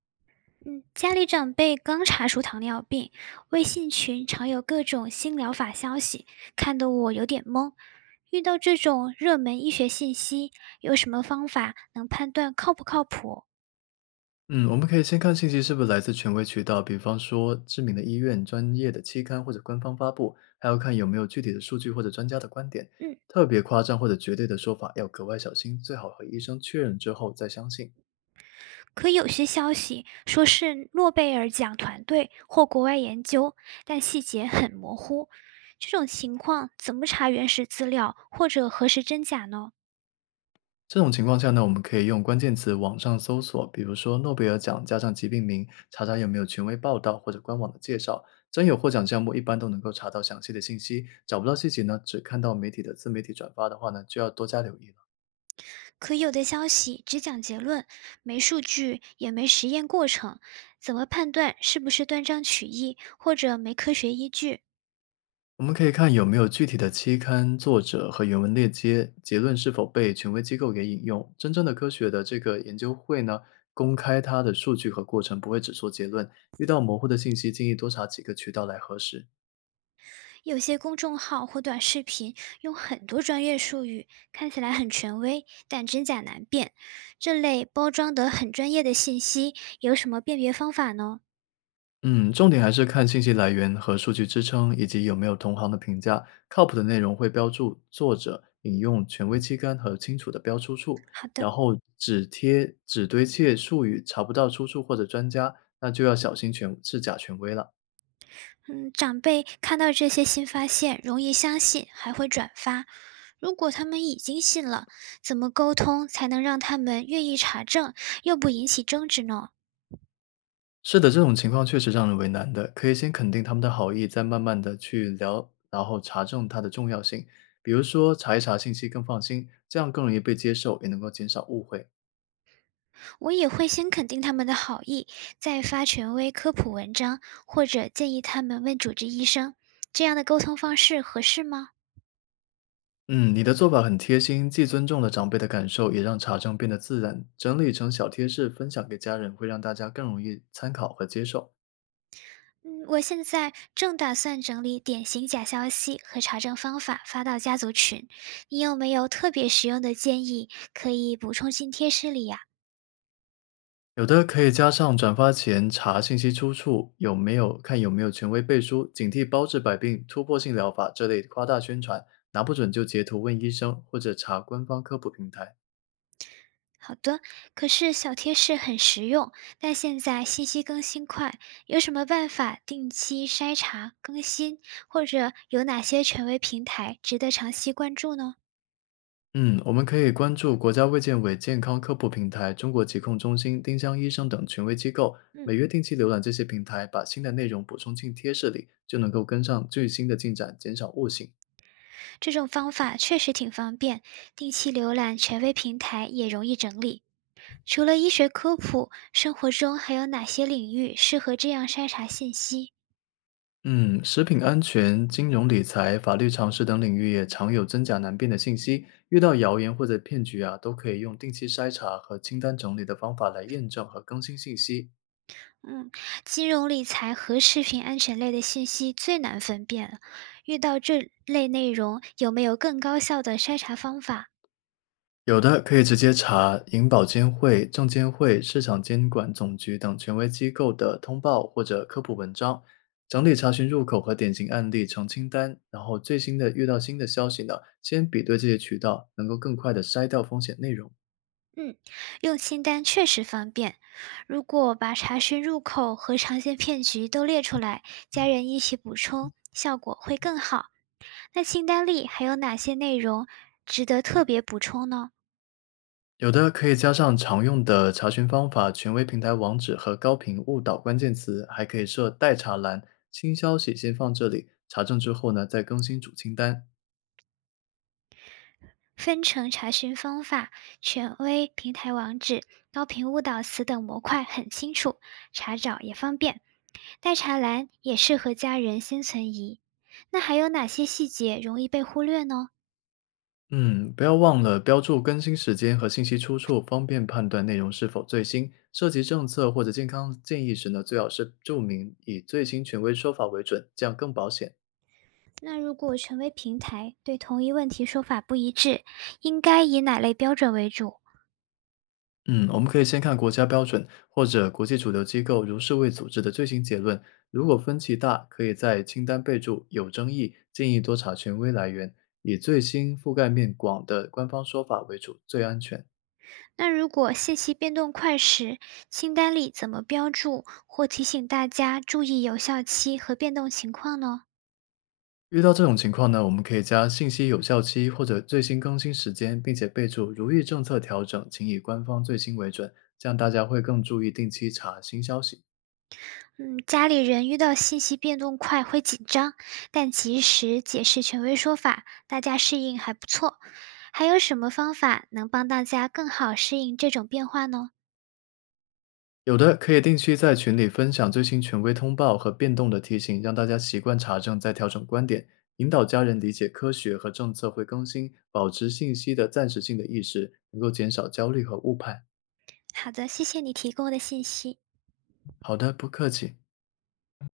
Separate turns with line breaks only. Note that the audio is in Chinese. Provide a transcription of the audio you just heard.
嗯，家里长辈刚查出糖尿病，微信群常有各种新疗法消息，看得我有点懵。遇到这种热门医学信息，有什么方法能判断靠不靠谱？
嗯，我们可以先看信息是不是来自权威渠道，比方说知名的医院、专业的期刊或者官方发布，还要看有没有具体的数据或者专家的观点。
嗯，
特别夸张或者绝对的说法要格外小心，最好和医生确认之后再相信。
可有些消息说是诺贝尔奖团队或国外研究，但细节很模糊。这种情况怎么查原始资料或者核实真假呢？
这种情况下呢，我们可以用关键词网上搜索，比如说诺贝尔奖加上疾病名，查查有没有权威报道或者官网的介绍。真有获奖项目，一般都能够查到详细的信息。找不到细节呢，只看到媒体的自媒体转发的话呢，就要多加留意了。
可有的消息只讲结论，没数据，也没实验过程，怎么判断是不是断章取义或者没科学依据？
我们可以看有没有具体的期刊、作者和原文链接，结论是否被权威机构给引用。真正的科学的这个研究会呢，公开它的数据和过程，不会只说结论。遇到模糊的信息，建议多查几个渠道来核实。
有些公众号或短视频用很多专业术语，看起来很权威，但真假难辨。这类包装得很专业的信息，有什么辨别方法呢？
嗯，重点还是看信息来源和数据支撑，以及有没有同行的评价。靠谱的内容会标注作者、引用权威期刊和清楚的标出处，
好
然
的。
后只堆砌术语，查不到出处或者专家，那就要小心权是假权威了。
嗯，长辈看到这些新发现，容易相信，还会转发。如果他们已经信了，怎么沟通才能让他们愿意查证，又不引起争执呢？
是的，这种情况确实让人为难的。可以先肯定他们的好意，再慢慢的去聊，然后查证它的重要性。比如说查一查信息更放心，这样更容易被接受，也能够减少误会。
我也会先肯定他们的好意，再发权威科普文章，或者建议他们问主治医生。这样的沟通方式合适吗？
嗯，你的做法很贴心，既尊重了长辈的感受，也让查证变得自然。整理成小贴士分享给家人，会让大家更容易参考和接受。
嗯，我现在正打算整理典型假消息和查证方法发到家族群，你有没有特别实用的建议可以补充进贴士里呀、
有的可以加上转发前查信息出处，有没有权威背书，警惕包治百病、突破性疗法这类夸大宣传，拿不准就截图问医生或者查官方科普平台。
好的，可是小贴士很实用，但现在信息更新快，有什么办法定期筛查更新，或者有哪些权威平台值得长期关注呢？
嗯，我们可以关注国家卫健委健康科普平台、中国疾控中心、丁香医生等权威机构，
嗯，
每月定期浏览这些平台，把新的内容补充进贴士里，就能够跟上最新的进展，减少误信。
这种方法确实挺方便，定期浏览权威平台也容易整理。除了医学科普，生活中还有哪些领域适合这样筛查信息？
嗯，食品安全、金融理财、法律常识等领域也常有真假难辨的信息。遇到谣言或者骗局啊，都可以用定期筛查和清单整理的方法来验证和更新信息。
嗯，金融理财和食品安全类的信息最难分辨。遇到这类内容，有没有更高效的筛查方法？
有的可以直接查银保监会、证监会、市场监管总局等权威机构的通报或者科普文章，整理查询入口和典型案例成清单，然后最新的遇到新的消息呢，先比对这些渠道，能够更快的筛掉风险内容。
嗯，用清单确实方便。如果把查询入口和常见骗局都列出来，家人一起补充，效果会更好。那清单里还有哪些内容值得特别补充呢？
有的可以加上常用的查询方法、权威平台网址和高频误导关键词，还可以设待查栏，新消息先放这里，查证之后呢再更新主清单。
分成查询方法、权威、平台网址、高频误导词等模块很清楚，查找也方便。待查栏也适合家人先存疑。那还有哪些细节容易被忽略呢？
嗯，不要忘了标注更新时间和信息出处，方便判断内容是否最新。涉及政策或者健康建议时呢，最好是注明以最新权威说法为准，这样更保险。
那如果权威平台对同一问题说法不一致，应该以哪类标准为主？
嗯，我们可以先看国家标准或者国际主流机构如世卫组织的最新结论。如果分歧大，可以在清单备注"有争议"，建议多查权威来源，以最新覆盖面广的官方说法为主，最安全。
那如果信息变动快时，清单里怎么标注或提醒大家注意有效期和变动情况呢？
遇到这种情况呢，我们可以加信息有效期或者最新更新时间，并且备注"如遇政策调整，请以官方最新为准"，这样大家会更注意定期查新消息。
嗯，家里人遇到信息变动快会紧张，但及时解释权威说法，大家适应还不错。还有什么方法能帮大家更好适应这种变化呢？
有的可以定期在群里分享最新权威通报和变动的提醒，让大家习惯查证再调整观点，引导家人理解科学和政策会更新，保持信息的暂时性的意识，能够减少焦虑和误判。
好的，谢谢你提供的信息。
好的，不客气。